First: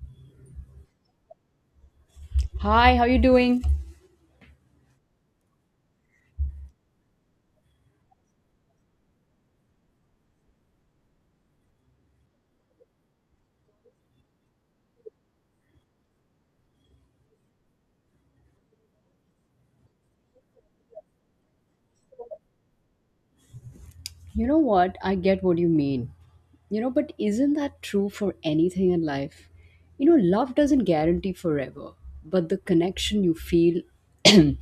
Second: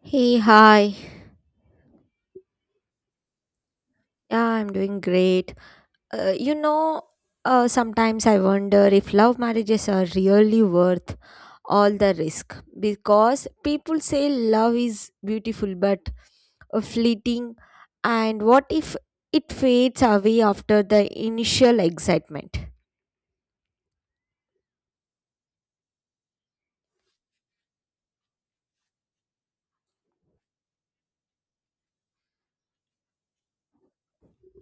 Hey, hi. Hi, how you doing? Yeah, I'm doing great. Uh, you know, sometimes I wonder if love marriages are really worth all the risk because people say love is beautiful but fleeting, and what if it fades away after the initial excitement? You know what? I get what you mean. But isn't that true for anything in life? Love doesn't guarantee forever, but the connection you feel, you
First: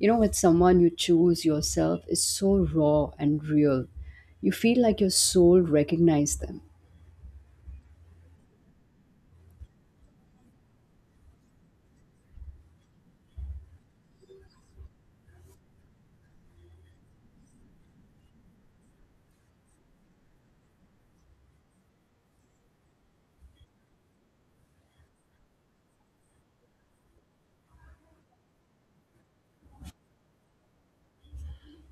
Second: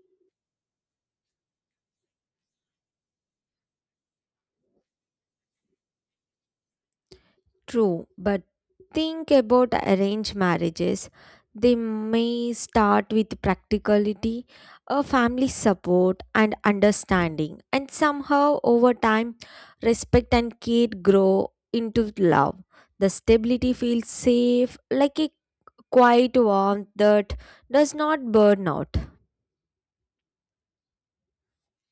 with someone you choose yourself is so raw and real. You feel like your soul recognizes them. True, but think about arranged marriages. They may start with practicality, a family support, and understanding, and somehow over time, respect and care grow into love. The stability feels safe, like a quiet warmth that does not burn out.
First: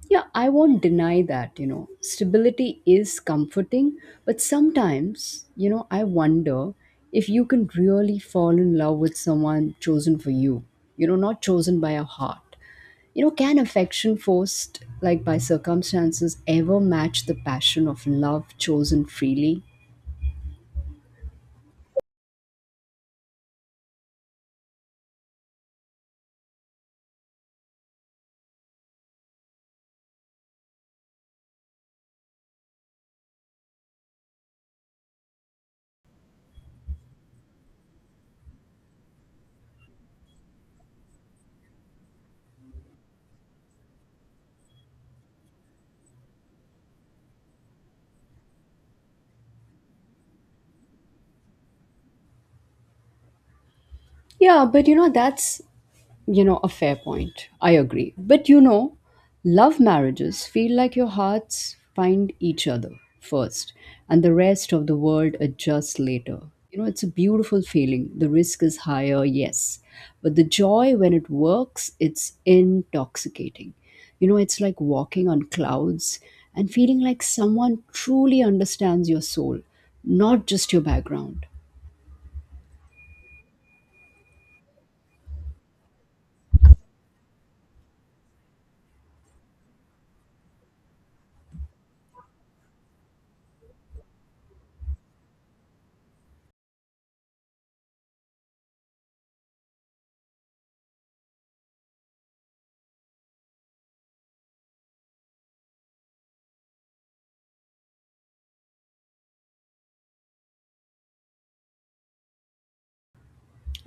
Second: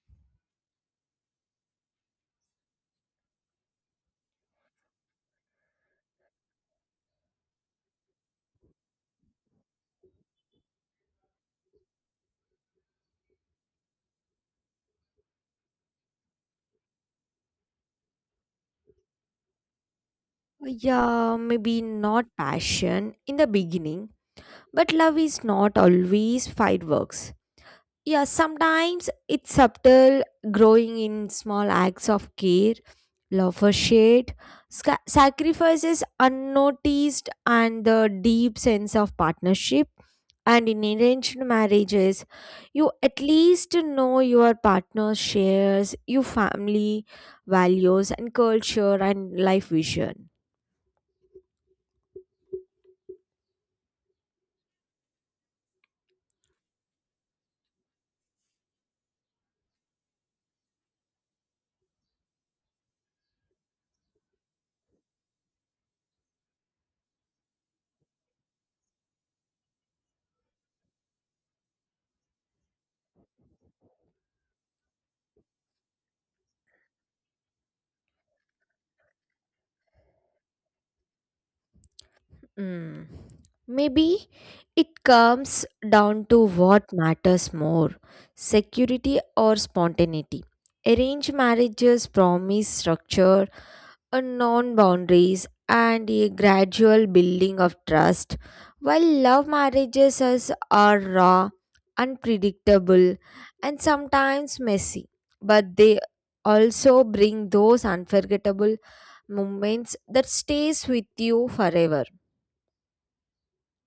Yeah, I won't deny that. Stability is comforting, but sometimes, I wonder if you can really fall in love with someone chosen for you, not chosen by your heart. Can affection forced like by circumstances ever match the passion of love chosen freely? Yeah, maybe not passion in the beginning, but love is not always fireworks. Yeah, sometimes it's subtle, growing in small acts of care, love for shade, sacrifices unnoticed, and the deep sense of partnership. And in arranged marriages, you at least know your partner shares your family values and culture and life vision. Yeah, but that's, a fair point. I agree. But love marriages feel like your hearts find each other first and the rest of the world adjusts later. It's a beautiful feeling. The risk is higher, yes. But the joy when it works, it's intoxicating. It's like walking on clouds and feeling like someone truly understands your soul, not just your background. Mm. Maybe it comes down to what matters more, security or spontaneity. Arranged marriages promise structure, a non boundaries, and a gradual building of trust, while are raw, unpredictable, and sometimes messy. But they also bring those unforgettable moments that stays with you forever.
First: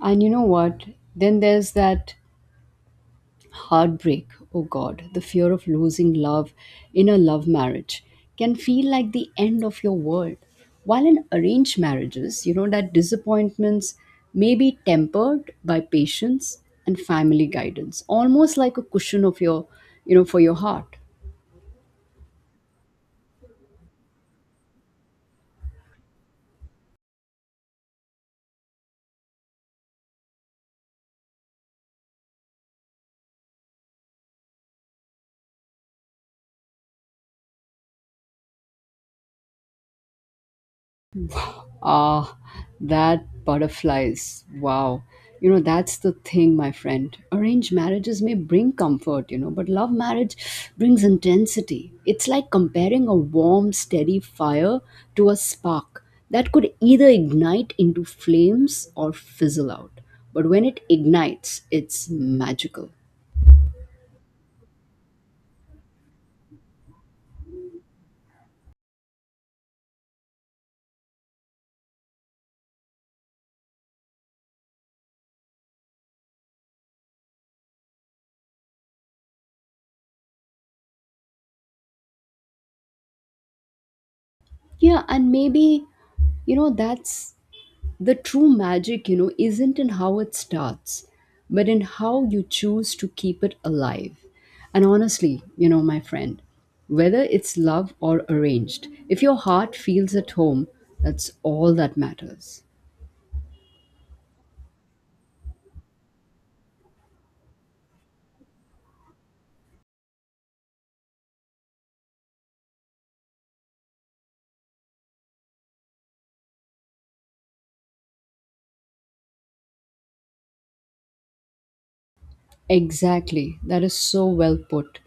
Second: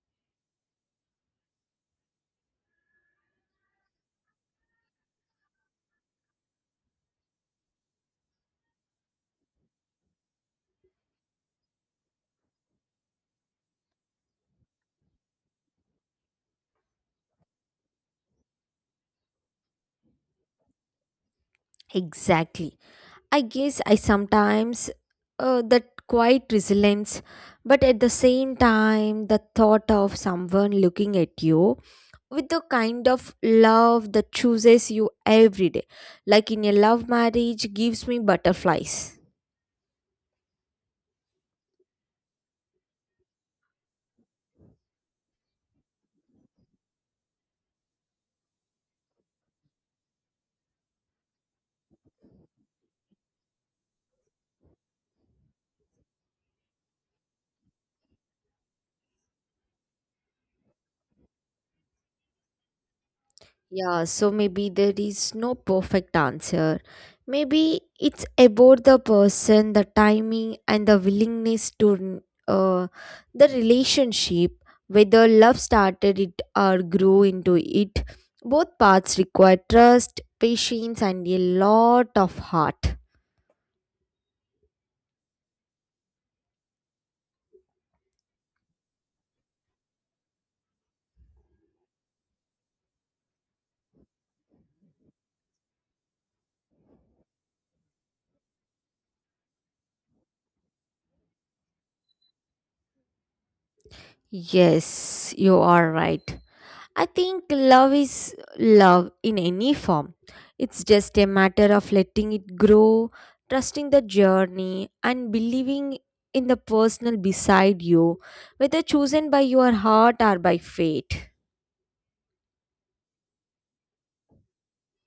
And you know what? Then there's that heartbreak, oh God, the fear of losing love in a love marriage can feel like the end of your world. While in arranged marriages, you know that disappointments may be tempered by patience and family guidance, almost like a cushion of your, for your heart. Exactly. I guess I sometimes that quiet resilience, but at the same time, the thought of someone looking at you with the kind of love that chooses you every day, like in a love marriage, gives me butterflies. Ah, that butterflies. Wow. That's the thing, my friend. Arranged marriages may bring comfort, but love marriage brings intensity. It's like comparing a warm, steady fire to a spark that could either ignite into flames or fizzle out. But when it ignites, it's magical. Yeah, so maybe there is no perfect answer. Maybe it's about the person, the timing, and the willingness to the relationship, whether love started it or grew into it. Both paths require trust, patience, and a lot of heart. Yeah, and maybe, that's the true magic, isn't in how it starts, but in how you choose to keep it alive. And honestly, my friend, whether it's love or arranged, if your heart feels at home, that's all that matters. Yes, you are right. I think love is love in any form. It's just a matter of letting it grow, trusting the journey, and believing in the person beside you, whether chosen by your heart or by fate. Exactly. That is so well put.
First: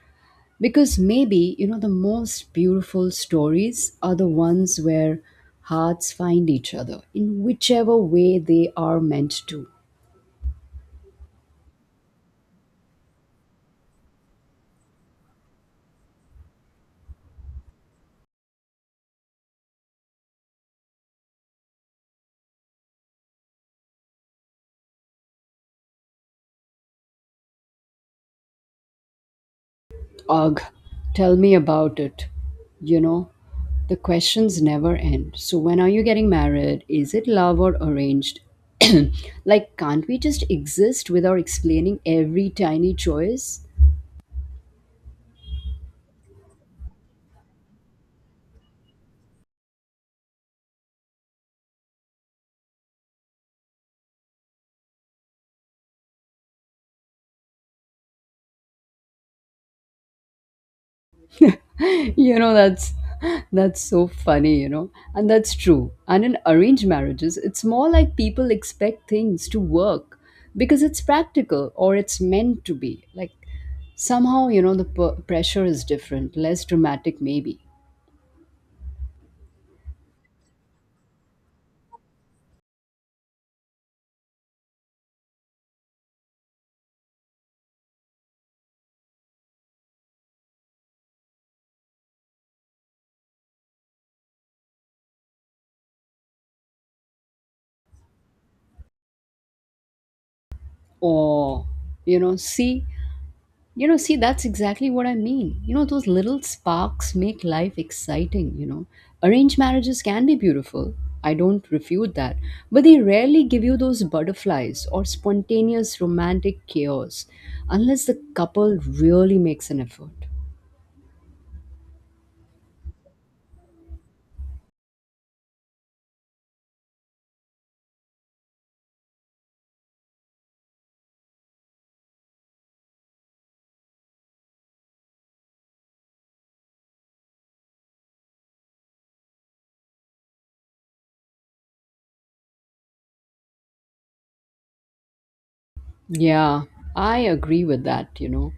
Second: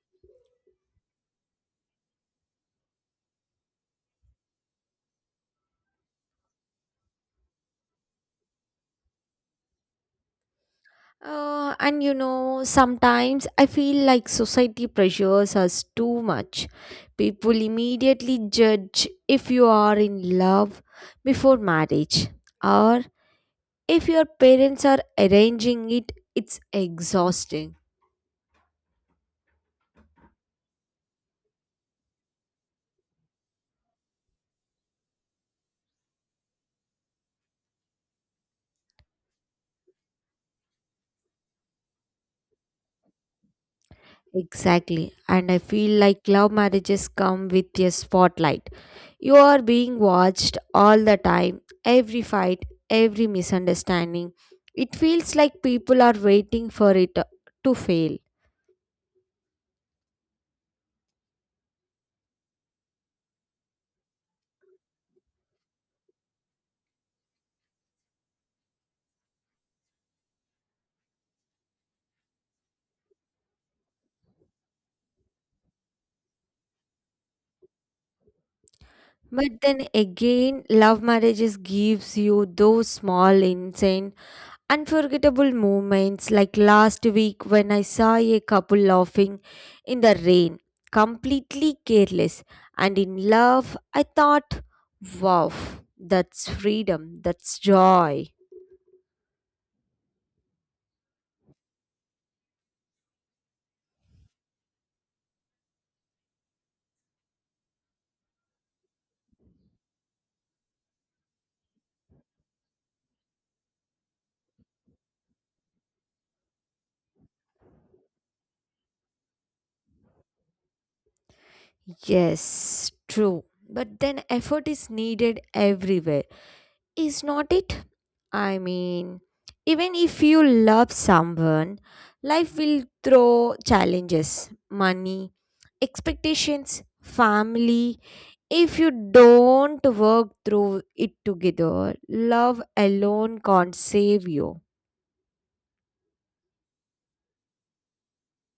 Because maybe, the most beautiful stories are the ones where hearts find each other in whichever way they are meant to. And sometimes I feel like society pressures us too much. People immediately judge if you are in love before marriage, or if your parents are arranging it, it's exhausting. Ugh, tell me about it. You know, the questions never end. So, when are you getting married? Is it love or arranged? Like, can't we just exist without explaining every tiny choice? Exactly. And I feel like love marriages come with a spotlight. You are being watched all the time, every fight, every misunderstanding. It feels like people are waiting for it to fail. you know, that's that's so funny, and that's true. And in arranged marriages, it's more like people expect things to work because it's practical or it's meant to be. Like, somehow, the pressure is different, less dramatic, maybe. But then again, love marriages gives you those small, insane unforgettable moments like last week when I saw a couple laughing in the rain, completely careless and in love, I thought, wow, that's freedom, that's joy. Oh, you know, see, see, that's exactly what I mean. Those little sparks make life exciting. Arranged marriages can be beautiful. I don't refute that. But they rarely give you those butterflies or spontaneous romantic chaos unless the couple really makes an effort. Yes, true. But then effort is needed everywhere, is not it? I mean, even if you love someone, life will throw challenges, money, expectations, family. If you don't work through it together, love alone can't save you. Yeah, I agree with that.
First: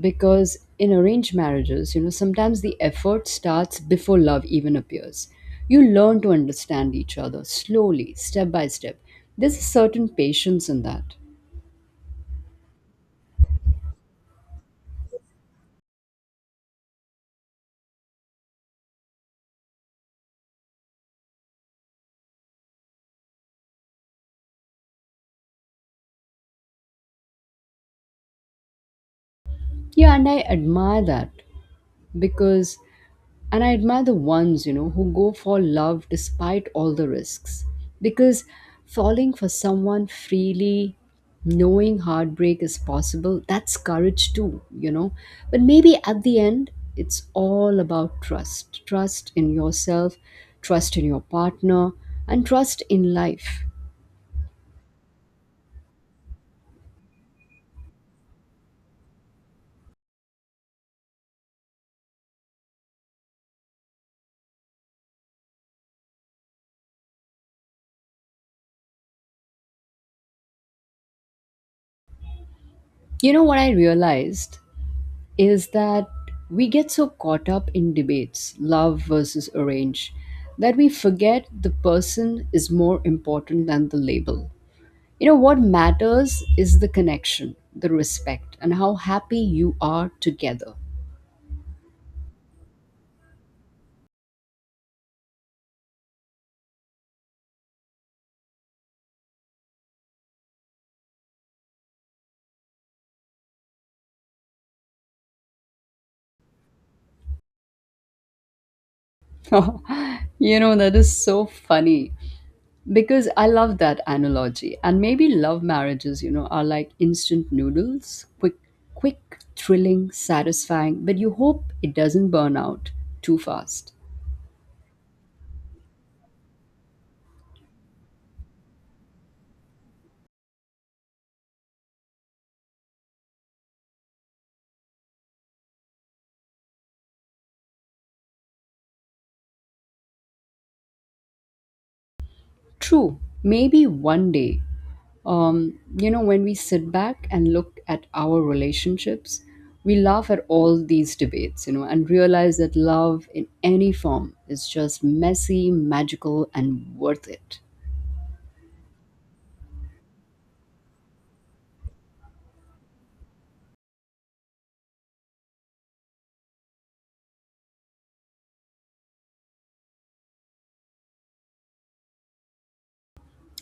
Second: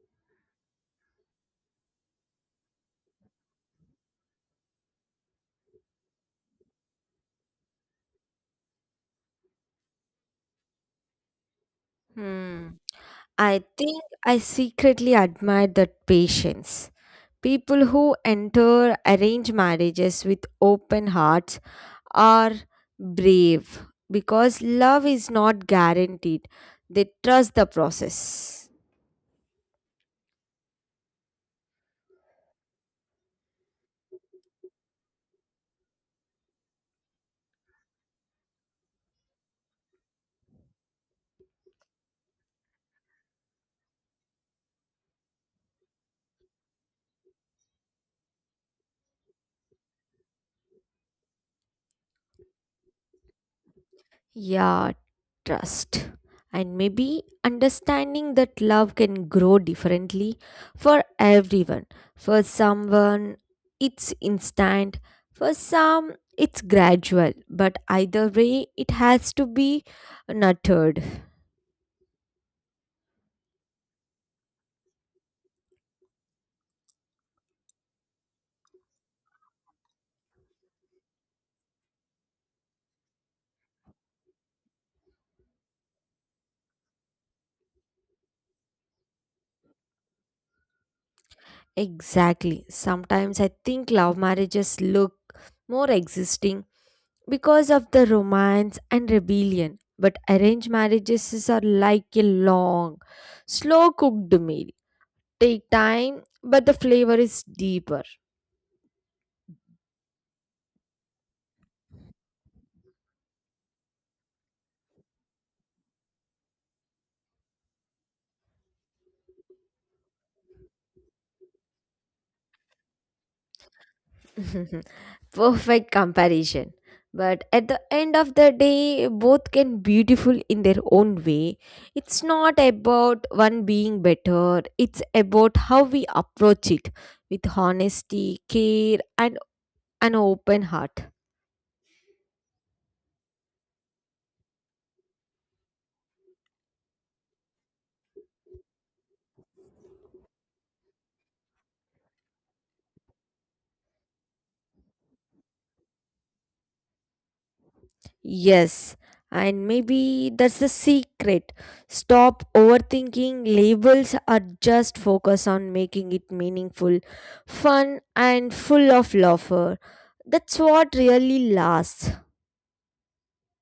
Because in arranged marriages, sometimes the effort starts before love even appears. You learn to understand each other slowly, step by step. There's a certain patience in that. Hmm. I think I secretly admire that patience. People who enter arranged marriages with open hearts are brave because love is not guaranteed. They trust the process. yeah and i admire that because And I admire the ones, who go for love despite all the risks. Because falling for someone freely, knowing heartbreak is possible, that's courage too. But maybe at the end, it's all about trust in yourself, trust in your partner, and trust in life. Yeah, trust, and maybe understanding that love can grow differently for everyone. For someone it's instant, for some it's gradual, but either way it has to be nurtured. You know what I realized is that we get so caught up in debates, love versus arrange, that we forget the person is more important than the label. What matters is the connection, the respect, and how happy you are together. Exactly. Sometimes I think love marriages look more existing because of the romance and rebellion, but are like a long slow cooked meal, take time, but the flavor is deeper. That is so funny because I love that analogy. And maybe love marriages, are like instant noodles, quick, quick, thrilling, satisfying, but you hope it doesn't burn out too fast. Perfect comparison. But at the end of the day, both can beautiful in their own way. It's not about one being better. It's about how we approach it with honesty, care, and an open heart. True, maybe one day. When we sit back and look at our relationships, we laugh at all these debates, and realize that love in any form is just messy, magical, and worth it. Yes, and maybe that's the secret. Stop overthinking labels or just focus on making it meaningful, fun, and full of laughter. That's what really lasts.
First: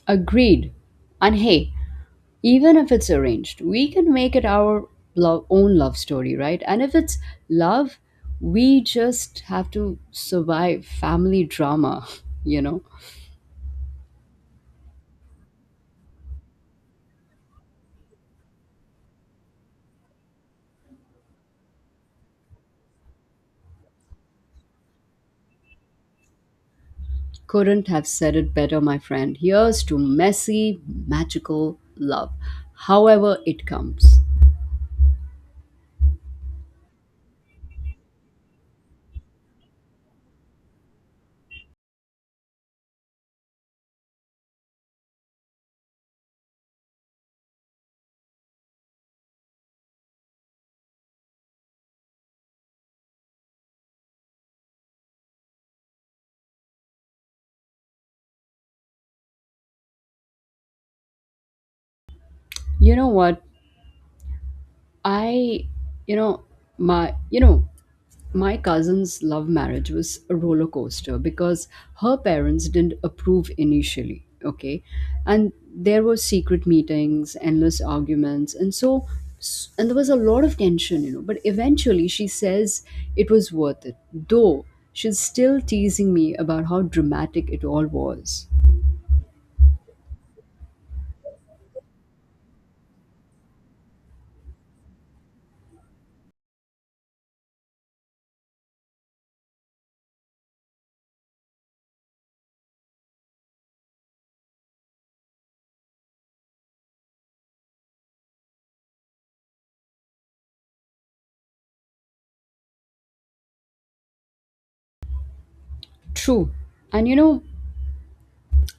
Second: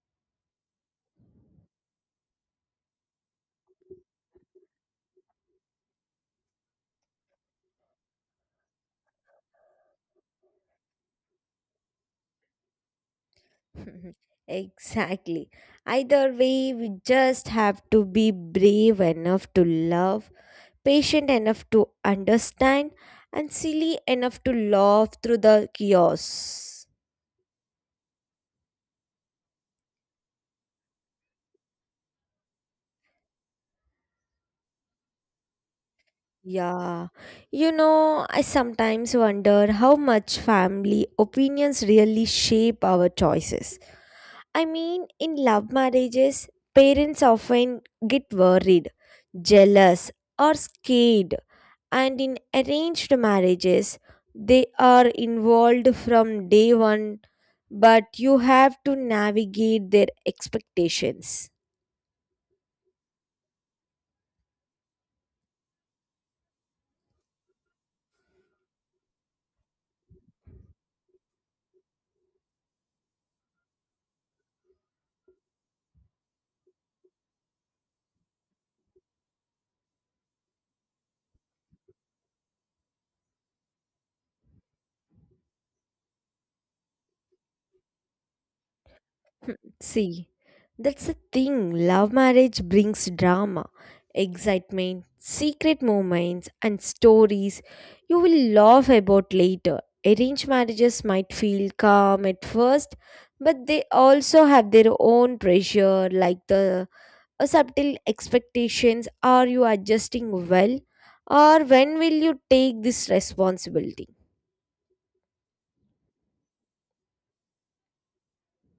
Agreed. And hey, even if it's arranged, we can make it our own love story, right? And if it's love, we just have to survive family drama, you know? Exactly. Either way, we just have to be brave enough to love, patient enough to understand, and silly enough to laugh through the chaos. Couldn't have said it better, my friend. Here's to messy, magical love, however it comes. Yeah, I sometimes wonder how much family opinions really shape our choices. I mean, in love marriages, parents often get worried, jealous, or scared, and in arranged marriages, they are involved from day one, but you have to navigate their expectations. You know what? I, you know, you know, my cousin's love marriage was a roller coaster because her parents didn't approve initially, okay? And there were secret meetings, endless arguments, and there was a lot of tension, but eventually she says it was worth it, though she's still teasing me about how dramatic it all was. See, that's the thing. Love marriage brings drama, excitement, secret moments, and stories you will laugh about later. Arranged marriages might feel calm at first, but they also have their own pressure, like the a subtle expectations, are you adjusting well, or when will you take this responsibility? True. And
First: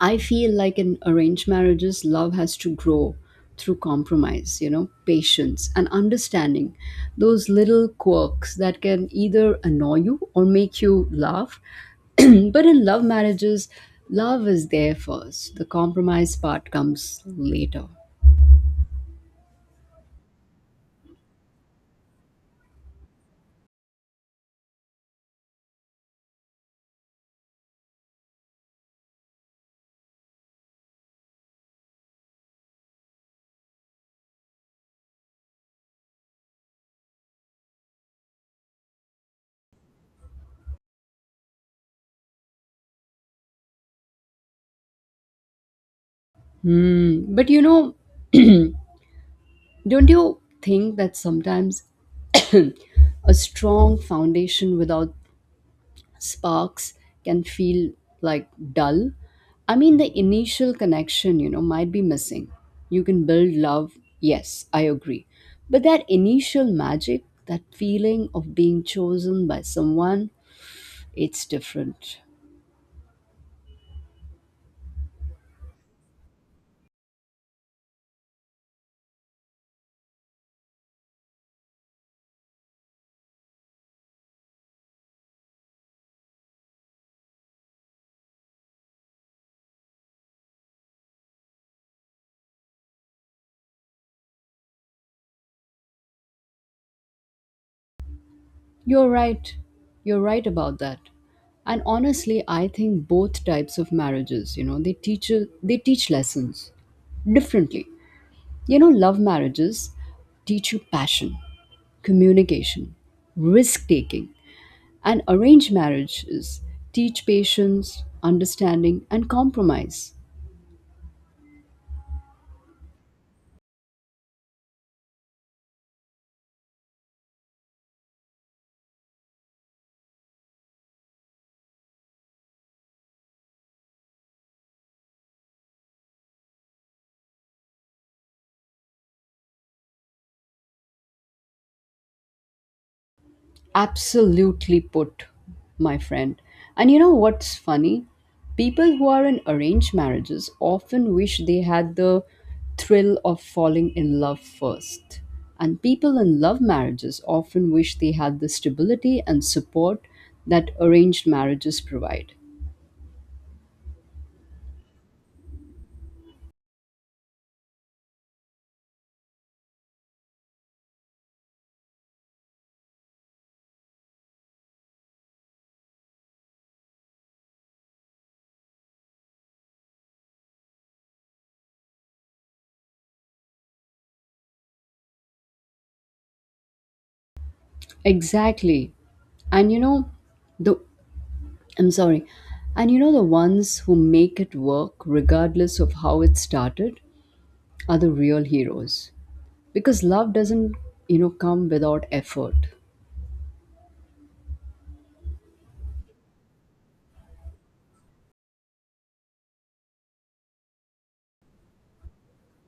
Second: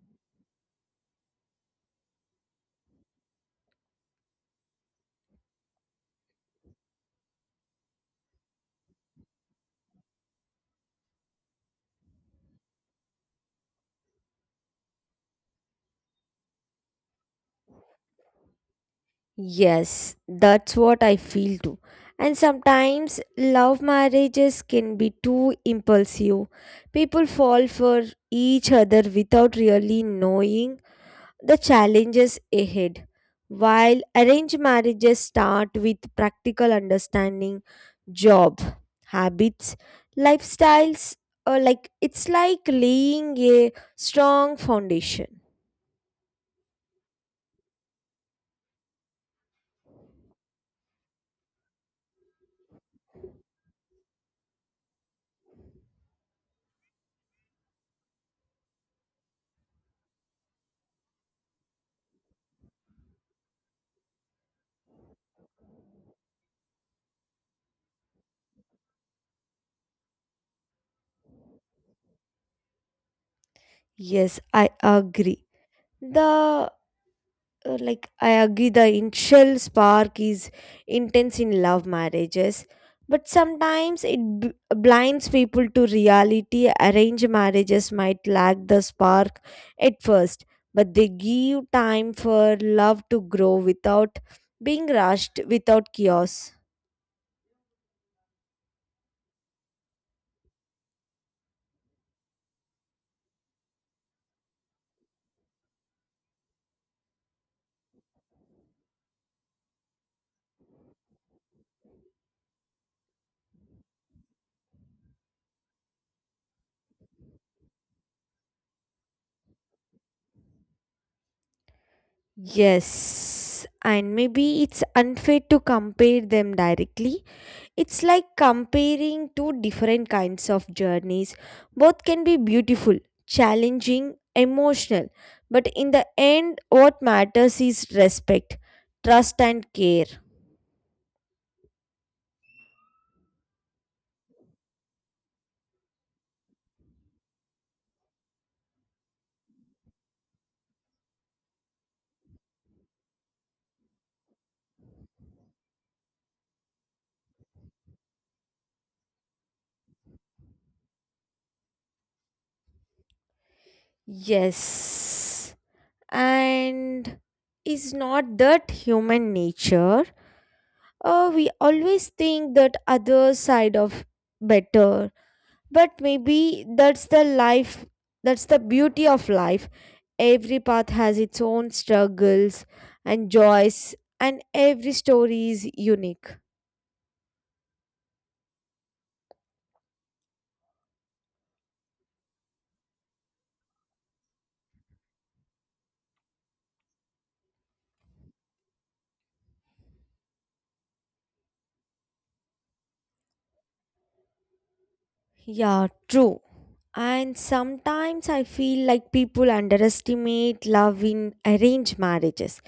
I feel like in arranged marriages, love has to grow through compromise, patience and understanding those little quirks that can either annoy you or make you laugh. But in love marriages, love is there first. The compromise part comes later. Yes, that's what I feel too. And sometimes love marriages can be too impulsive. People fall for each other without really knowing the challenges ahead. While arranged marriages start with practical understanding, job, habits, lifestyles, or like it's like laying a strong foundation. Hmm. But don't you think that sometimes a strong foundation without sparks can feel like dull, I mean, the initial connection, might be missing. You can build love, yes, I agree. But that initial magic, that feeling of being chosen by someone, it's different. Yes, I agree. The the initial spark is intense in love marriages, but sometimes it blinds people to reality. Arranged marriages might lack the spark at first, but they give time for love to grow without being rushed, without chaos. You're right. You're right about that. And honestly, I think both types of marriages, they teach lessons differently. Love marriages teach you passion, communication, risk taking, and arranged marriages teach patience, understanding, and compromise. Yes, and maybe it's unfair to compare them directly. It's like comparing two different kinds of journeys. Both can be beautiful, challenging, emotional, but in the end, what matters is respect, trust, and care. Absolutely put, my friend. And you know what's funny? People who are in arranged marriages often wish they had the thrill of falling in love first. And people in love marriages often wish they had the stability and support that arranged marriages provide. Yes, and is not that human nature? We always think that other side of better, but maybe that's the life, that's the beauty of life. Every path has its own struggles and joys, and every story is unique. Exactly. And you know, the I'm sorry. And the ones who make it work, regardless of how it started, are the real heroes. Because love doesn't, come without effort. Yeah, true. And sometimes I feel like people underestimate love in arranged marriages.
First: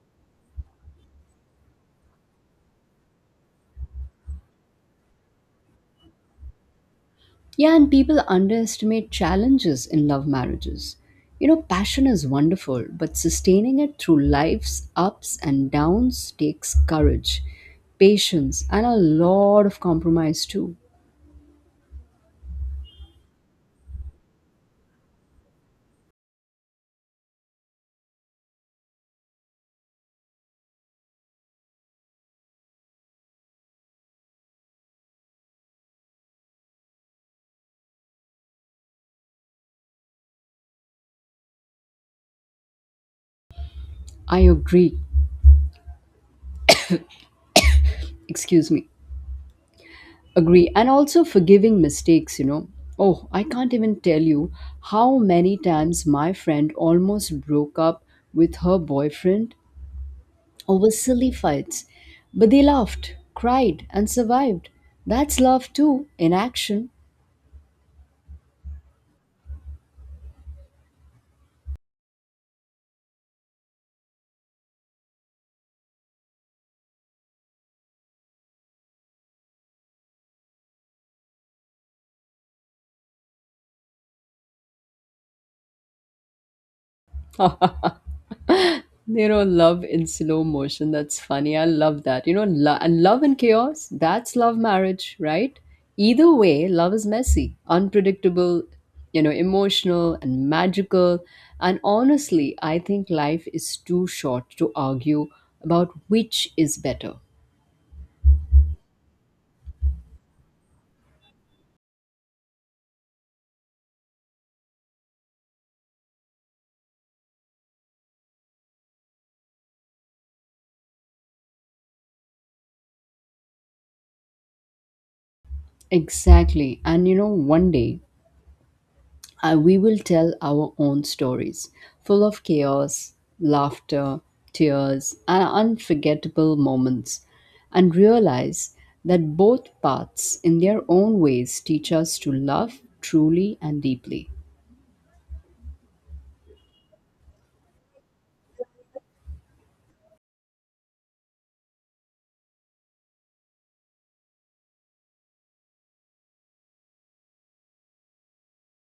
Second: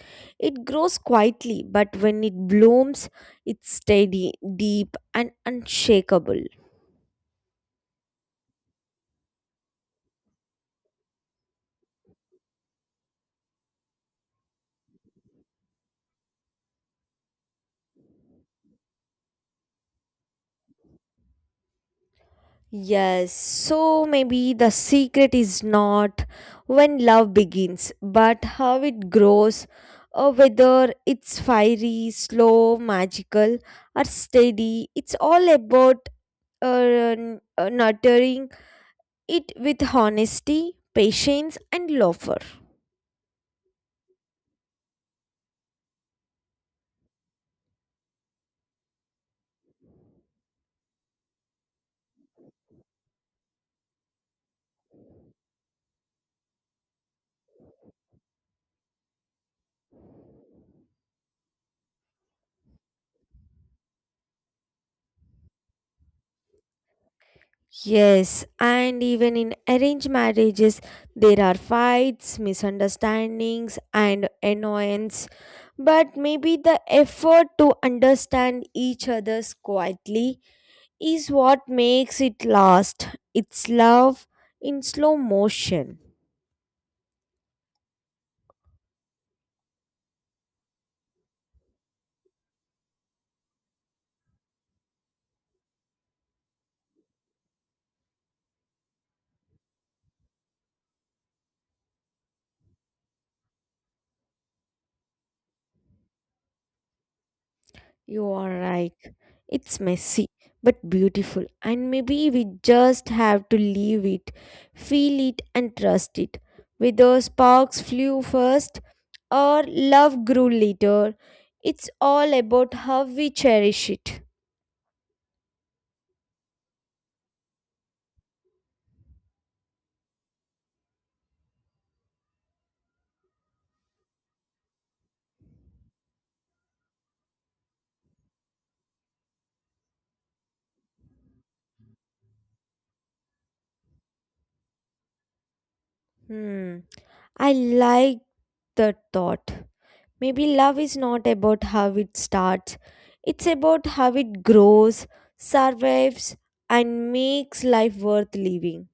It grows quietly, but when it blooms, it's steady, deep, and unshakable. Yeah, and people underestimate challenges in love marriages. Passion is wonderful, but sustaining it through life's ups and downs takes courage, patience, and a lot of compromise, too. Yes, so maybe the secret is not when love begins, but how it grows, or whether it's fiery, slow, magical, or steady. It's all about nurturing it with honesty, patience, and laughter. I agree. Excuse me. Agree. And also forgiving mistakes. Oh, I can't even tell you how many times my friend almost broke up with her boyfriend over silly fights. But they laughed, cried, and survived. That's love too, in action. Yes, and even in arranged marriages, there are fights, misunderstandings, and annoyance. But maybe the effort to understand each other's quietly is what makes it last. It's love in slow motion. Love in slow motion. That's funny. I love that. And love in chaos, that's love marriage, right? Either way, love is messy, unpredictable, emotional and magical. And honestly, I think life is too short to argue about which is better. You are right. It's messy but beautiful, and maybe we just have to leave it, feel it, and trust it. Whether sparks flew first or love grew later, it's all about how we cherish it. Exactly. And one day we will tell our own stories, full of chaos, laughter, tears, and unforgettable moments, and realize that both paths, in their own ways, teach us to love truly and deeply. Hmm. I like that thought. Maybe love is not about how it starts, it's about how it grows, survives, and makes life worth living.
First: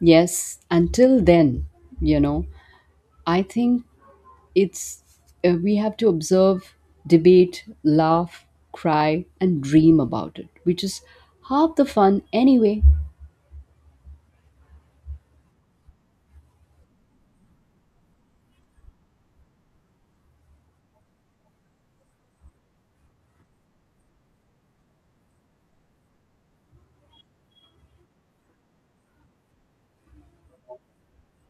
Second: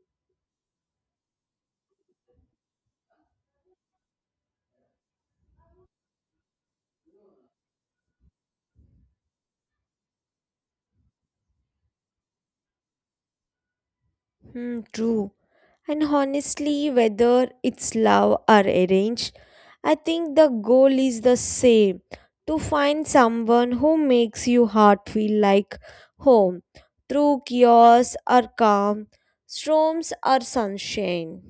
Yes, until then, you know, I think it's we have to observe, debate, laugh, cry, and dream about it, which is half the fun anyway. Hmm, true. And honestly, whether it's love or arranged, I think the goal is the same, to find someone who makes your heart feel like home through chaos or calm, storms or sunshine.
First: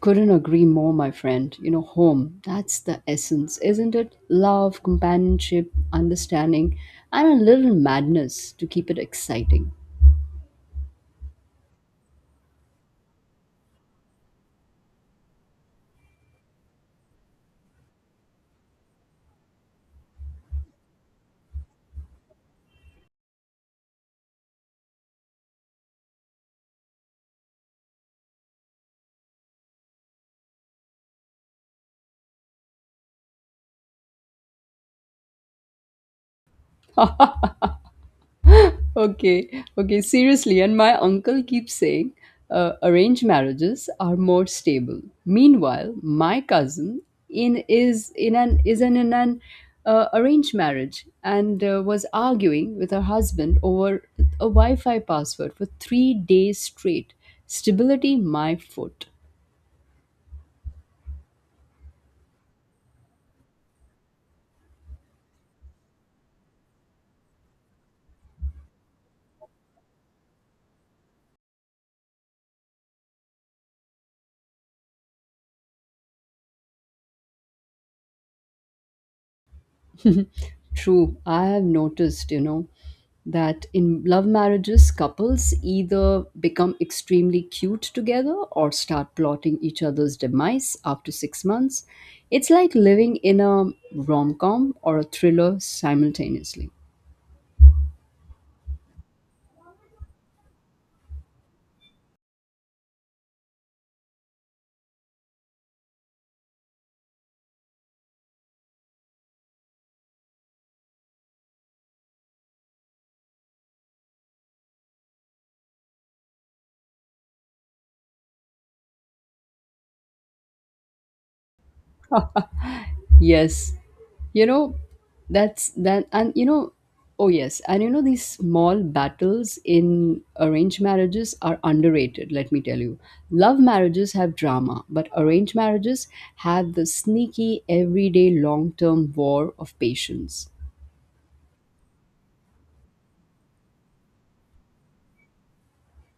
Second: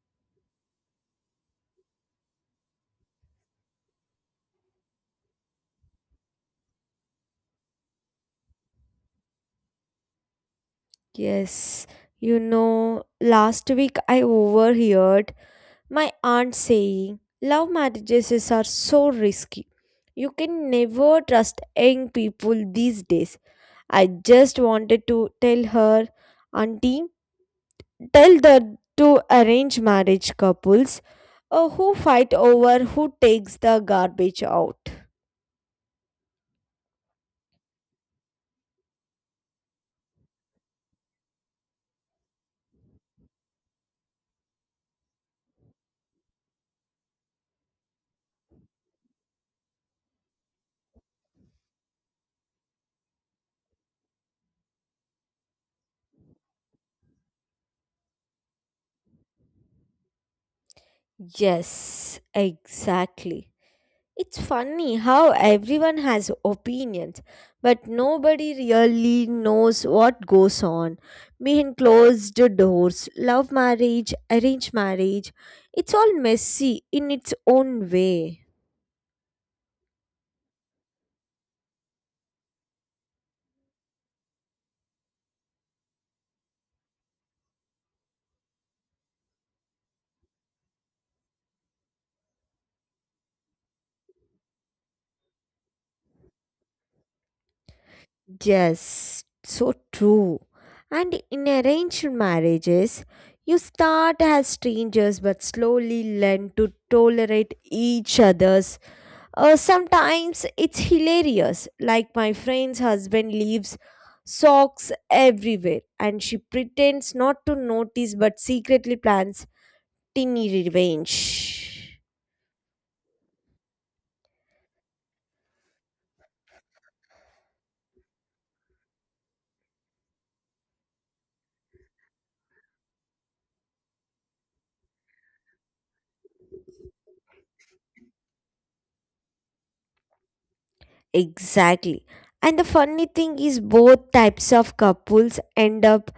Couldn't agree more, my friend. Home, that's the essence, isn't it? Love, companionship, understanding, and a little madness to keep it exciting. Yes, last week I overheard my aunt saying love marriages are so risky. You can never trust young people these days. I just wanted to tell her, Auntie, tell the two arranged marriage couples who fight over who takes the garbage out. Okay, okay, seriously. And my uncle keeps saying arranged marriages are more stable. Meanwhile, my cousin in is in an arranged marriage and was arguing with her husband over a Wi-Fi password for 3 days straight. Stability, my foot. Yes, exactly. It's funny how everyone has opinions, but nobody really knows what goes on behind closed doors, love marriage, arranged marriage. It's all messy in its own way. True, I have noticed, that in love marriages, couples either become extremely cute together or start plotting each other's demise after 6 months. It's like living in a rom com or a thriller simultaneously. Yes, so true. And in arranged marriages, you start as strangers but slowly learn to tolerate each other's. Sometimes it's hilarious, like my friend's husband leaves socks everywhere and she pretends not to notice but secretly plans tiny revenge. Yes, you know that's that and oh yes and these small battles in arranged marriages are underrated. Let me tell you, love marriages have drama, but arranged marriages have the sneaky, everyday, long-term war of patience. Exactly. And the funny thing is, both types of couples end up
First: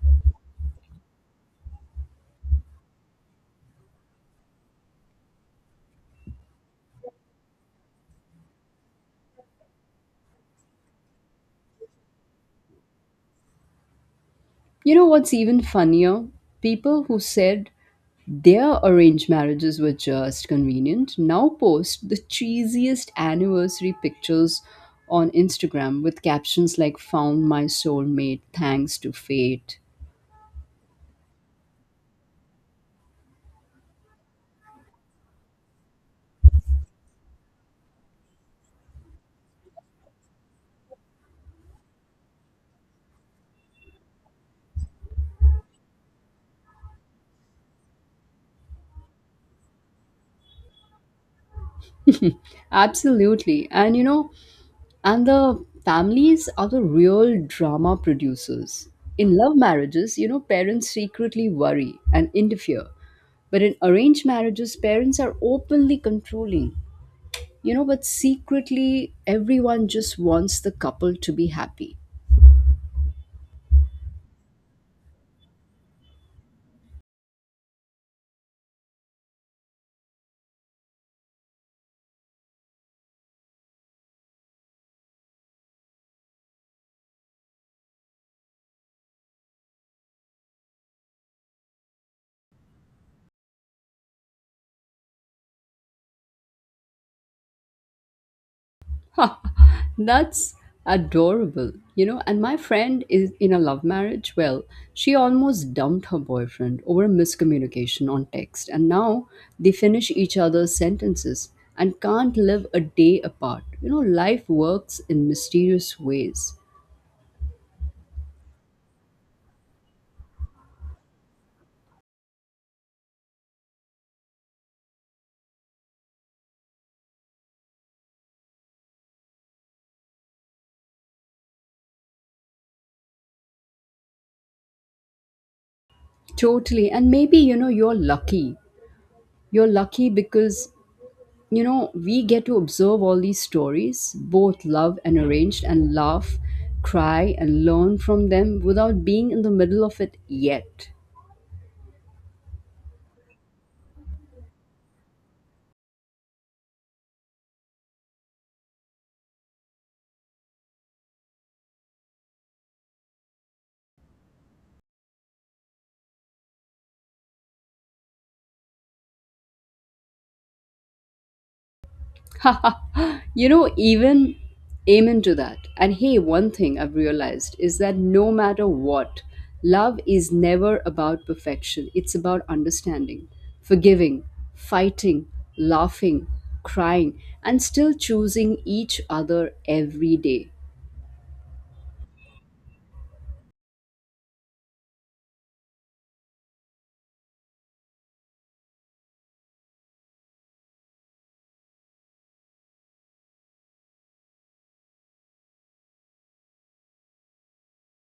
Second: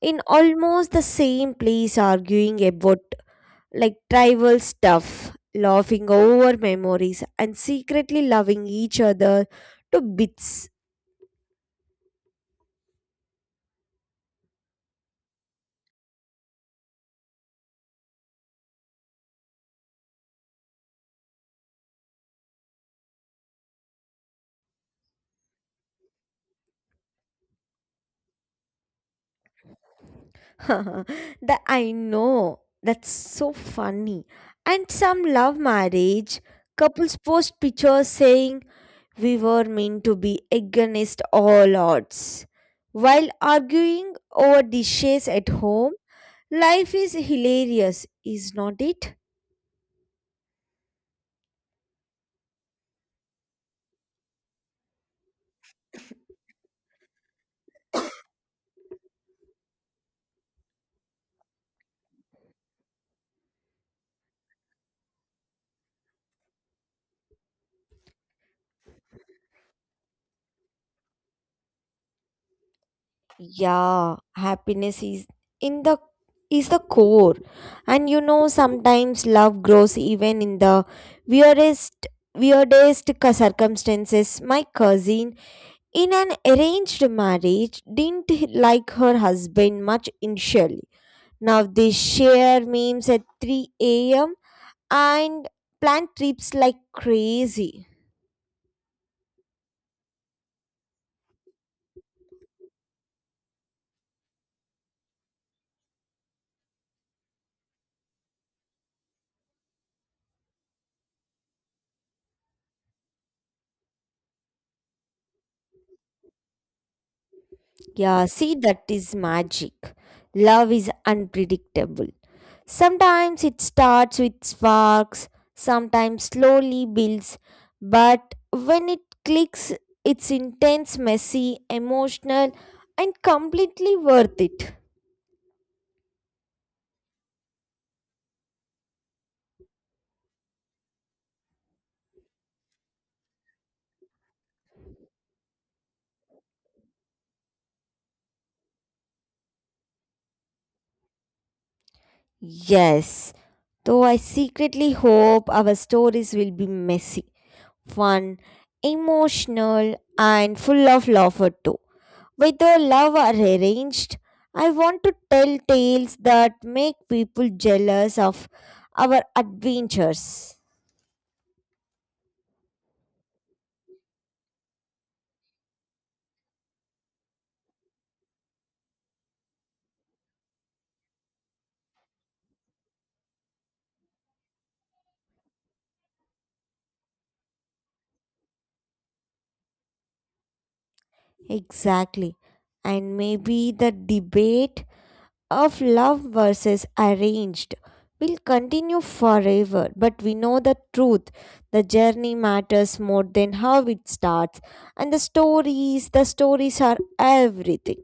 in almost the same place arguing about like tribal stuff, laughing over memories, and secretly loving each other to bits. You know what's even funnier? People who said their arranged marriages were just convenient now post the cheesiest anniversary pictures on Instagram with captions like "Found my soulmate thanks to fate." That I know. That's so funny. And some love marriage couples post pictures saying we were meant to be against all odds while arguing over dishes at home. Life is hilarious, is not it? Absolutely. And the families are the real drama producers. In love marriages, parents secretly worry and interfere. But in arranged marriages, parents are openly controlling. But secretly everyone just wants the couple to be happy. Yeah, happiness is in the is the core. And sometimes love grows even in the weirdest weirdest circumstances. My cousin in an arranged marriage didn't like her husband much initially. Now they share memes at 3 a.m. and plan trips like crazy. That's adorable. And my friend is in a love marriage. Well, she almost dumped her boyfriend over a miscommunication on text, and now they finish each other's sentences and can't live a day apart. Life works in mysterious ways. Yeah, see, that is magic. Love is unpredictable. Sometimes it starts with sparks, sometimes slowly builds, but when it clicks, it's intense, messy, emotional, and completely worth it. Totally. And maybe, you're lucky. You're lucky because we get to observe all these stories, both love and arranged, and laugh, cry, and learn from them without being in the middle of it yet. Yes, though I secretly hope our stories will be messy, fun, emotional, and full of laughter too. With Whether love arranged, I want to tell tales that make people jealous of our adventures. you know, even Amen to that. And hey, one thing I've realized is that no matter what, love is never about perfection, it's about understanding, forgiving, fighting, laughing, crying, and still choosing each other every day. Exactly. And maybe the debate of love versus arranged will continue forever, but we know the truth. The journey matters more than how it starts, and the stories are everything.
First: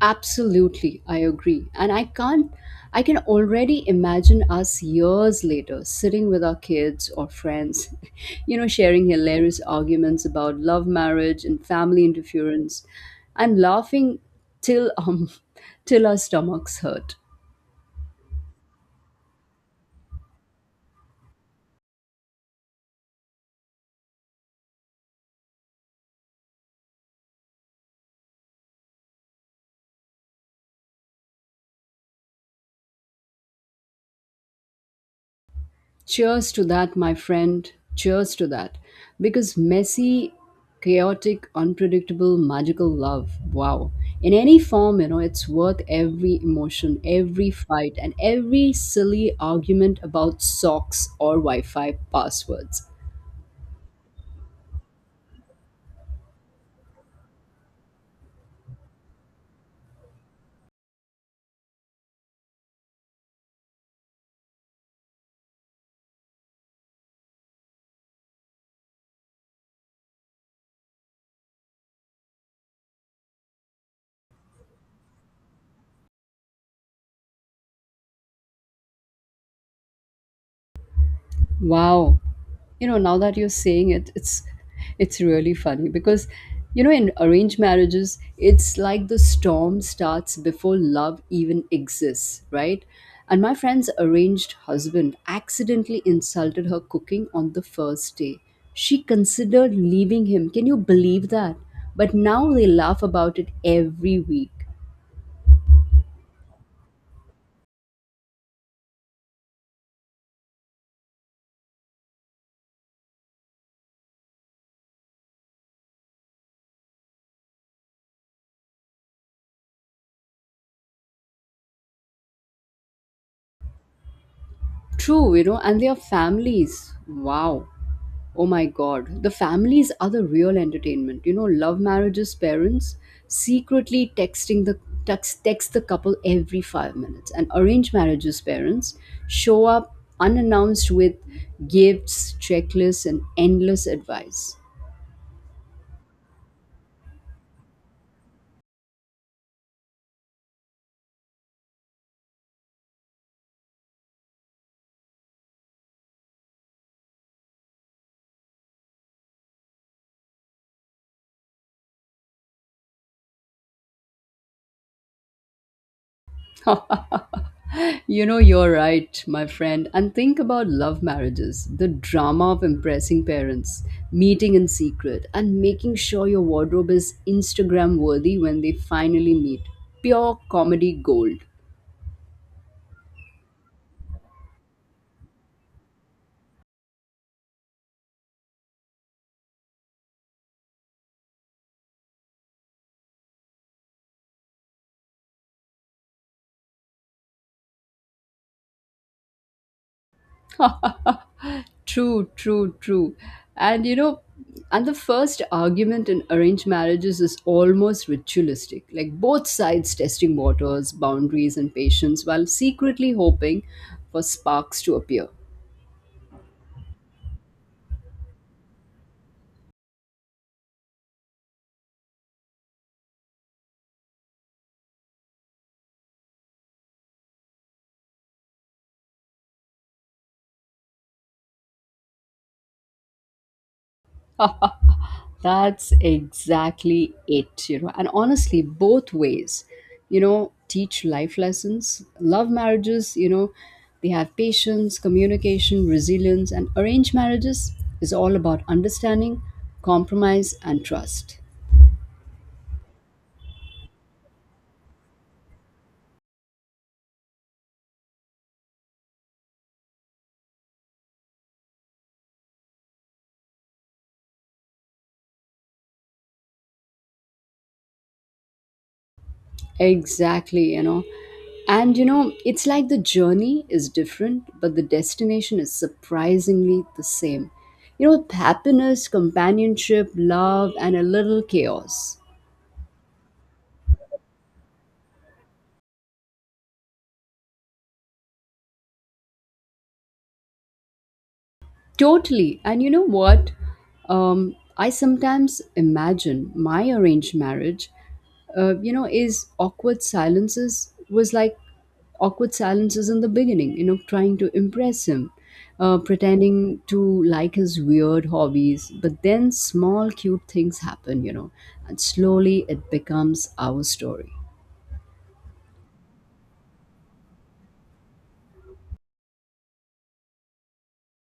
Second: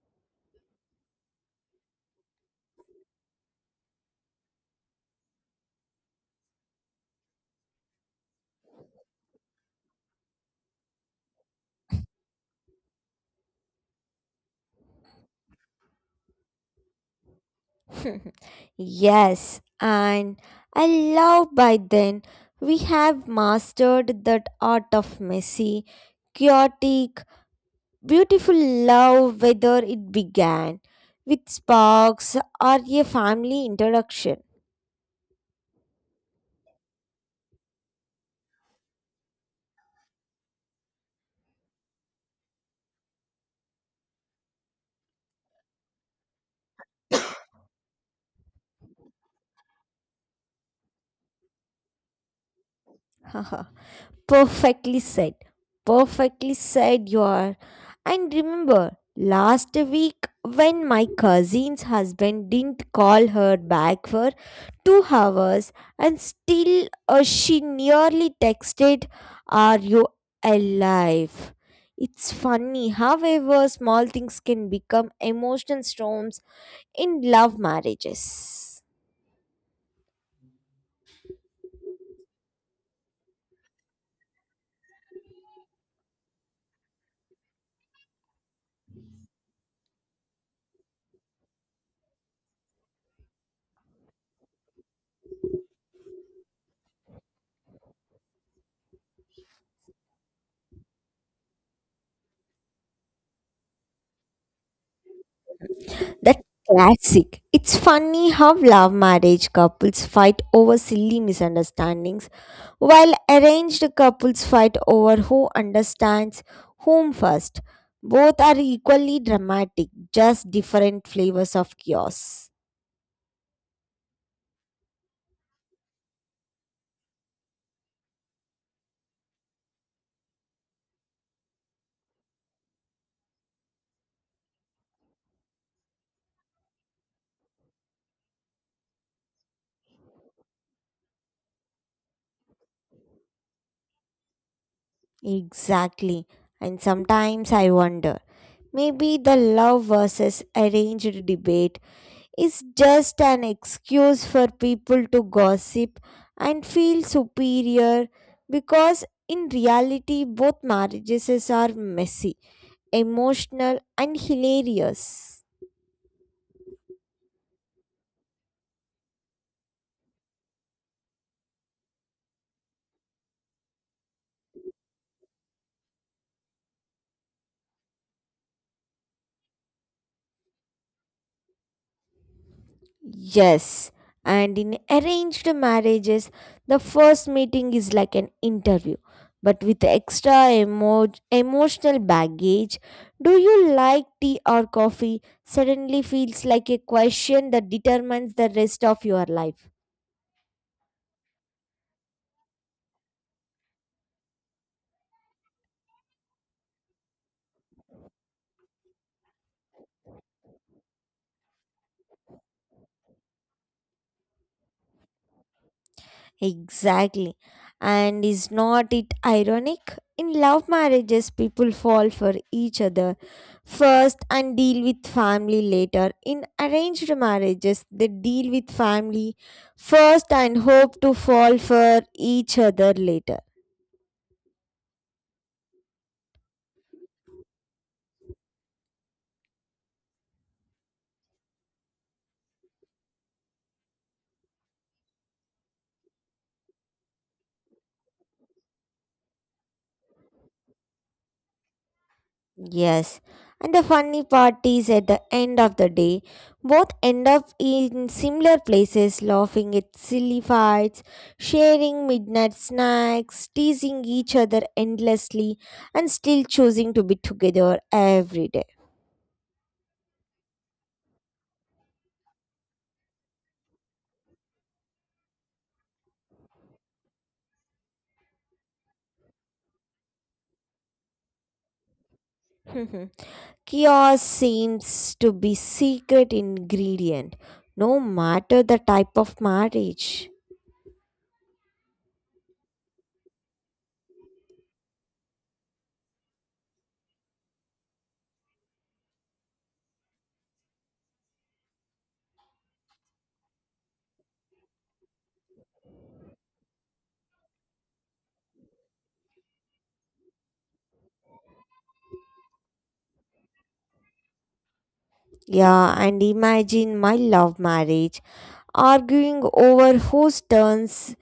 Absolutely, I agree. And I can't, I can already imagine us years later sitting with our kids or friends, sharing hilarious arguments about love, marriage, and family interference, and laughing till till our stomachs hurt. Yes, and I love by then we have mastered that art of messy, chaotic, beautiful love, whether it began with sparks or a family introduction. Cheers to that, my friend. Cheers to that. Because messy, chaotic, unpredictable, magical love, wow. In any form, it's worth every emotion, every fight, and every silly argument about socks or Wi Fi passwords. Perfectly said. Perfectly said you are. And remember, last week when my cousin's husband didn't call her back for 2 hours and still she nearly texted, are you alive? It's funny, however, small things can become emotional storms in love marriages. Wow. You know, now that you're saying it, it's really funny because you know in arranged marriages, it's like the storm starts before love even exists, right? And my friend's arranged husband accidentally insulted her cooking on the first day. She considered leaving him. Can you believe that? But now they laugh about it every week. That classic. It's funny how love marriage couples fight over silly misunderstandings, while arranged couples fight over who understands whom first. Both are equally dramatic, just different flavors of chaos. True, you know, and their families. Wow. Oh my god. The families are the real entertainment. You know, love marriages parents secretly text the couple every 5 minutes and arranged marriages parents show up unannounced with gifts, checklists and endless advice. Exactly. And sometimes I wonder, maybe the love versus arranged debate is just an excuse for people to gossip and feel superior, because in reality both marriages are messy, emotional and hilarious. You're right, my friend. And think about love marriages, the drama of impressing parents, meeting in secret, and making sure your wardrobe is Instagram worthy when they finally meet. Pure comedy gold. Yes, and in arranged marriages the first meeting is like an interview but with extra emotional baggage. Do you like tea or coffee suddenly feels like a question that determines the rest of your life. true, true, true. And you know, and the first argument in arranged marriages is almost ritualistic, like both sides testing waters, boundaries, and patience while secretly hoping for sparks to appear. Exactly. And is not it ironic? In love marriages, people fall for each other first and deal with family later. In arranged marriages, they deal with family first and hope to fall for each other later. That's exactly it, you know. And honestly, both ways, you know, teach life lessons. Love marriages, you know, they have patience, communication, resilience, and arranged marriages is all about understanding, compromise, and trust. Yes, and the funny part is at the end of the day, both end up in similar places laughing at silly fights, sharing midnight snacks, teasing each other endlessly, and still choosing to be together every day. Exactly, you know. And you know, it's like the journey is different, but the destination is surprisingly the same. You know, happiness, companionship, love, and a little chaos. Mhm. Chaos seems to be secret ingredient, no matter the type of marriage. Totally. And you know what? I sometimes imagine my arranged marriage, you know, is awkward silences was like awkward silences in the beginning, you know, trying to impress him, pretending to like his weird hobbies. But then small, cute things happen, you know, and slowly it becomes our story. Yeah, and imagine my love marriage. Arguing over whose turns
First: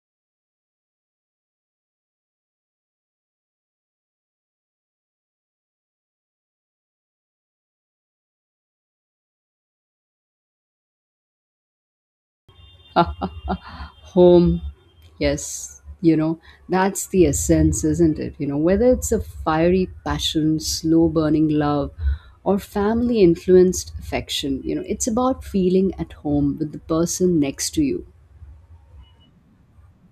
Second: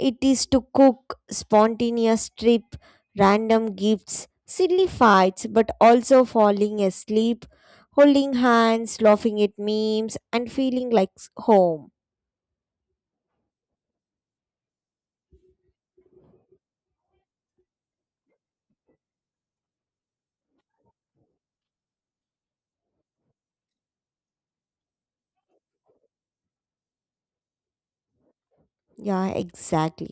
it is to cook, spontaneous trip, random gifts, silly fights, but also falling asleep, holding hands, laughing at memes, and feeling like home. Home, yes, you know, that's the essence, isn't it? You know, whether it's a fiery passion, slow burning love, or family influenced affection, you know, it's about feeling at home with the person next to you. Yeah, exactly.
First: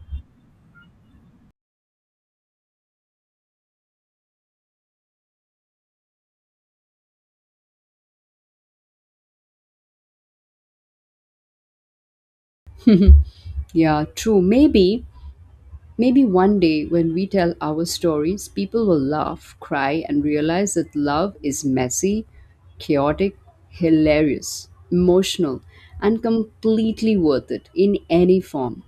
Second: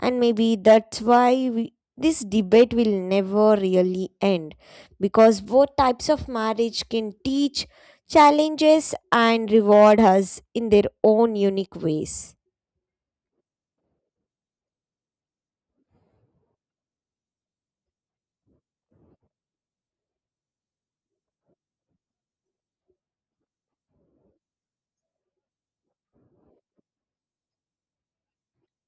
And maybe that's why we, this debate will never really end because both types of marriage can teach challenges and reward us in their own unique ways. Yeah, true. Maybe one day when we tell our stories people will laugh, cry, and realize that love is messy, chaotic, hilarious, emotional, and completely worth it in any form.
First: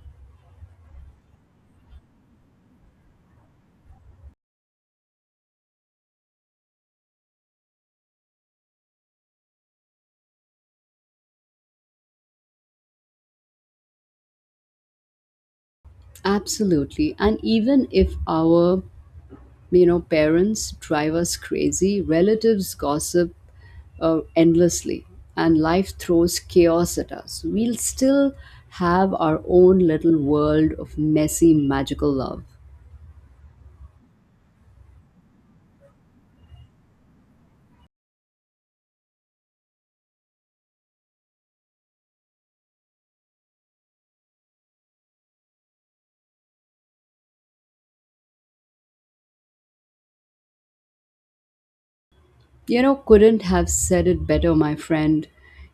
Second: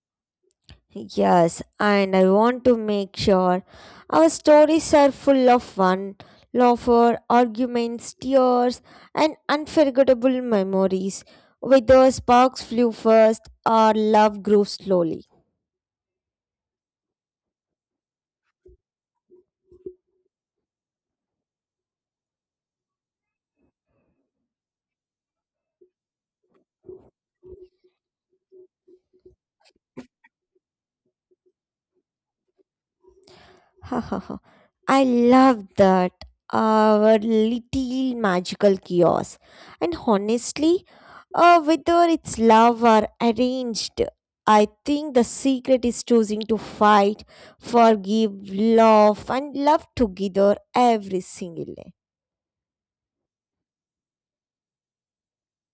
Yes, and I want to make sure our stories are full of fun, laughter, arguments, tears, and unforgettable memories, whether sparks flew first or love grew slowly. Absolutely. And even if parents drive us crazy, relatives gossip endlessly and life throws chaos at us, we'll still have our own little world of messy, magical love. Ha ha ha. I love that. Our little magical kiosk. And honestly, whether it's love or arranged, I think the secret is choosing to fight, forgive, love, and love together every single day. You know, couldn't have said it better, my friend.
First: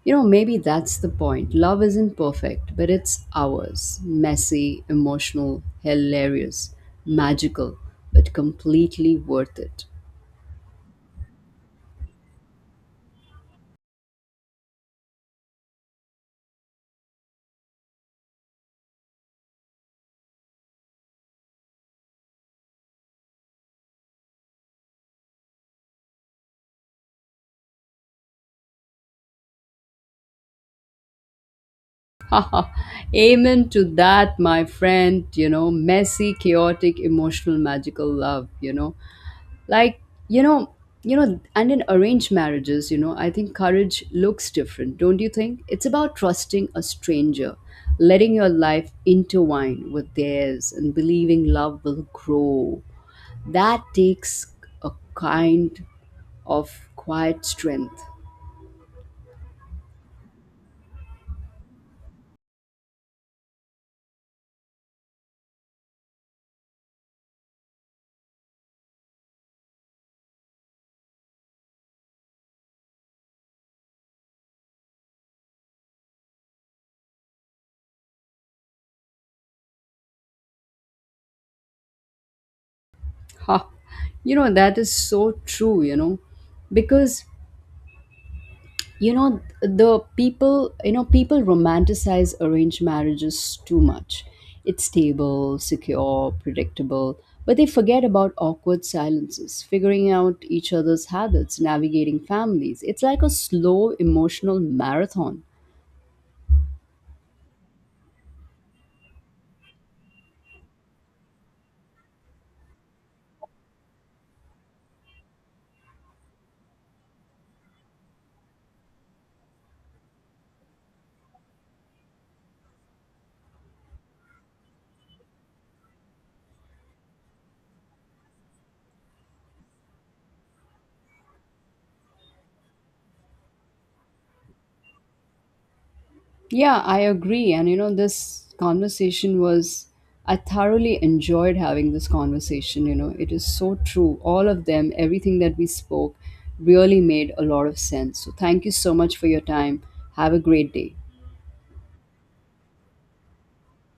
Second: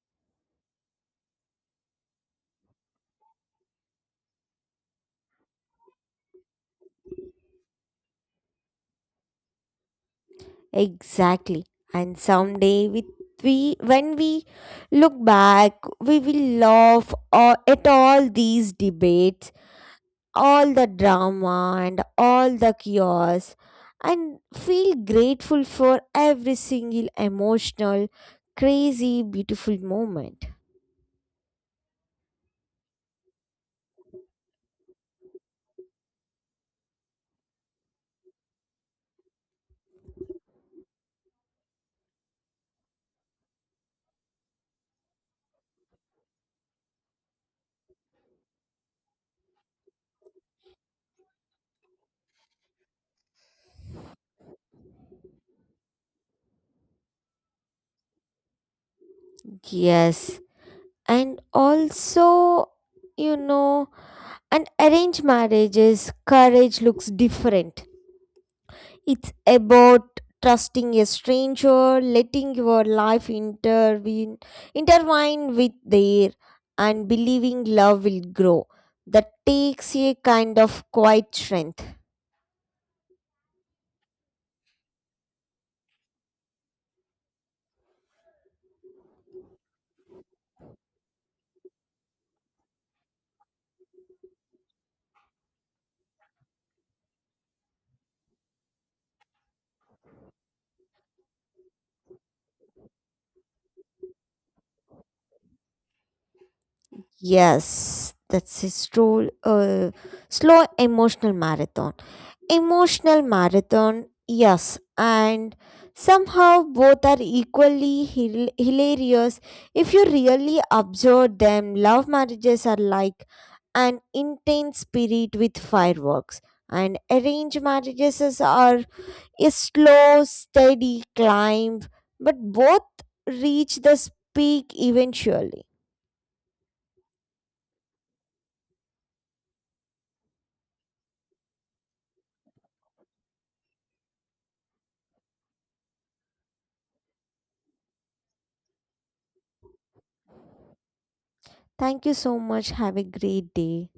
You know, maybe that's the point. Love isn't perfect, but it's ours. Messy, emotional, hilarious, magical, but completely worth it. Exactly. And someday we when we look back, we will laugh at all these debates, all the drama and all the chaos, and feel grateful for every single emotional, crazy, beautiful moment. Amen to that, my friend. You know, messy, chaotic, emotional, magical love. Like, you know, and in arranged marriages, you know, I think courage looks different, don't you think? It's about trusting a stranger, letting your life intertwine with theirs, and believing love will grow. That takes a kind of quiet strength. Yes, and also, you know, and arranged marriages, courage looks different. It's about trusting a stranger, letting your life intertwine with their, and believing love will grow. That takes a kind of quiet strength. Ha! You know, that is so true, you know, because you know the people you know people romanticize arranged marriages too much. It's stable, secure, predictable, but they forget about awkward silences, figuring out each other's habits, navigating families. It's like a slow emotional marathon. Yes, that's his role. Slow emotional marathon. Emotional marathon, yes. And somehow both are equally hilarious if you really observe them. Love marriages are like an intense spirit with fireworks, and are a slow, steady climb, but both reach the peak eventually. Yeah, I agree. And you know, I thoroughly enjoyed having this conversation. You know, it is so true. All of them, everything that we spoke really made a lot of sense. So thank you so much for your time. Have a great day. Thank you so much. Have a great day.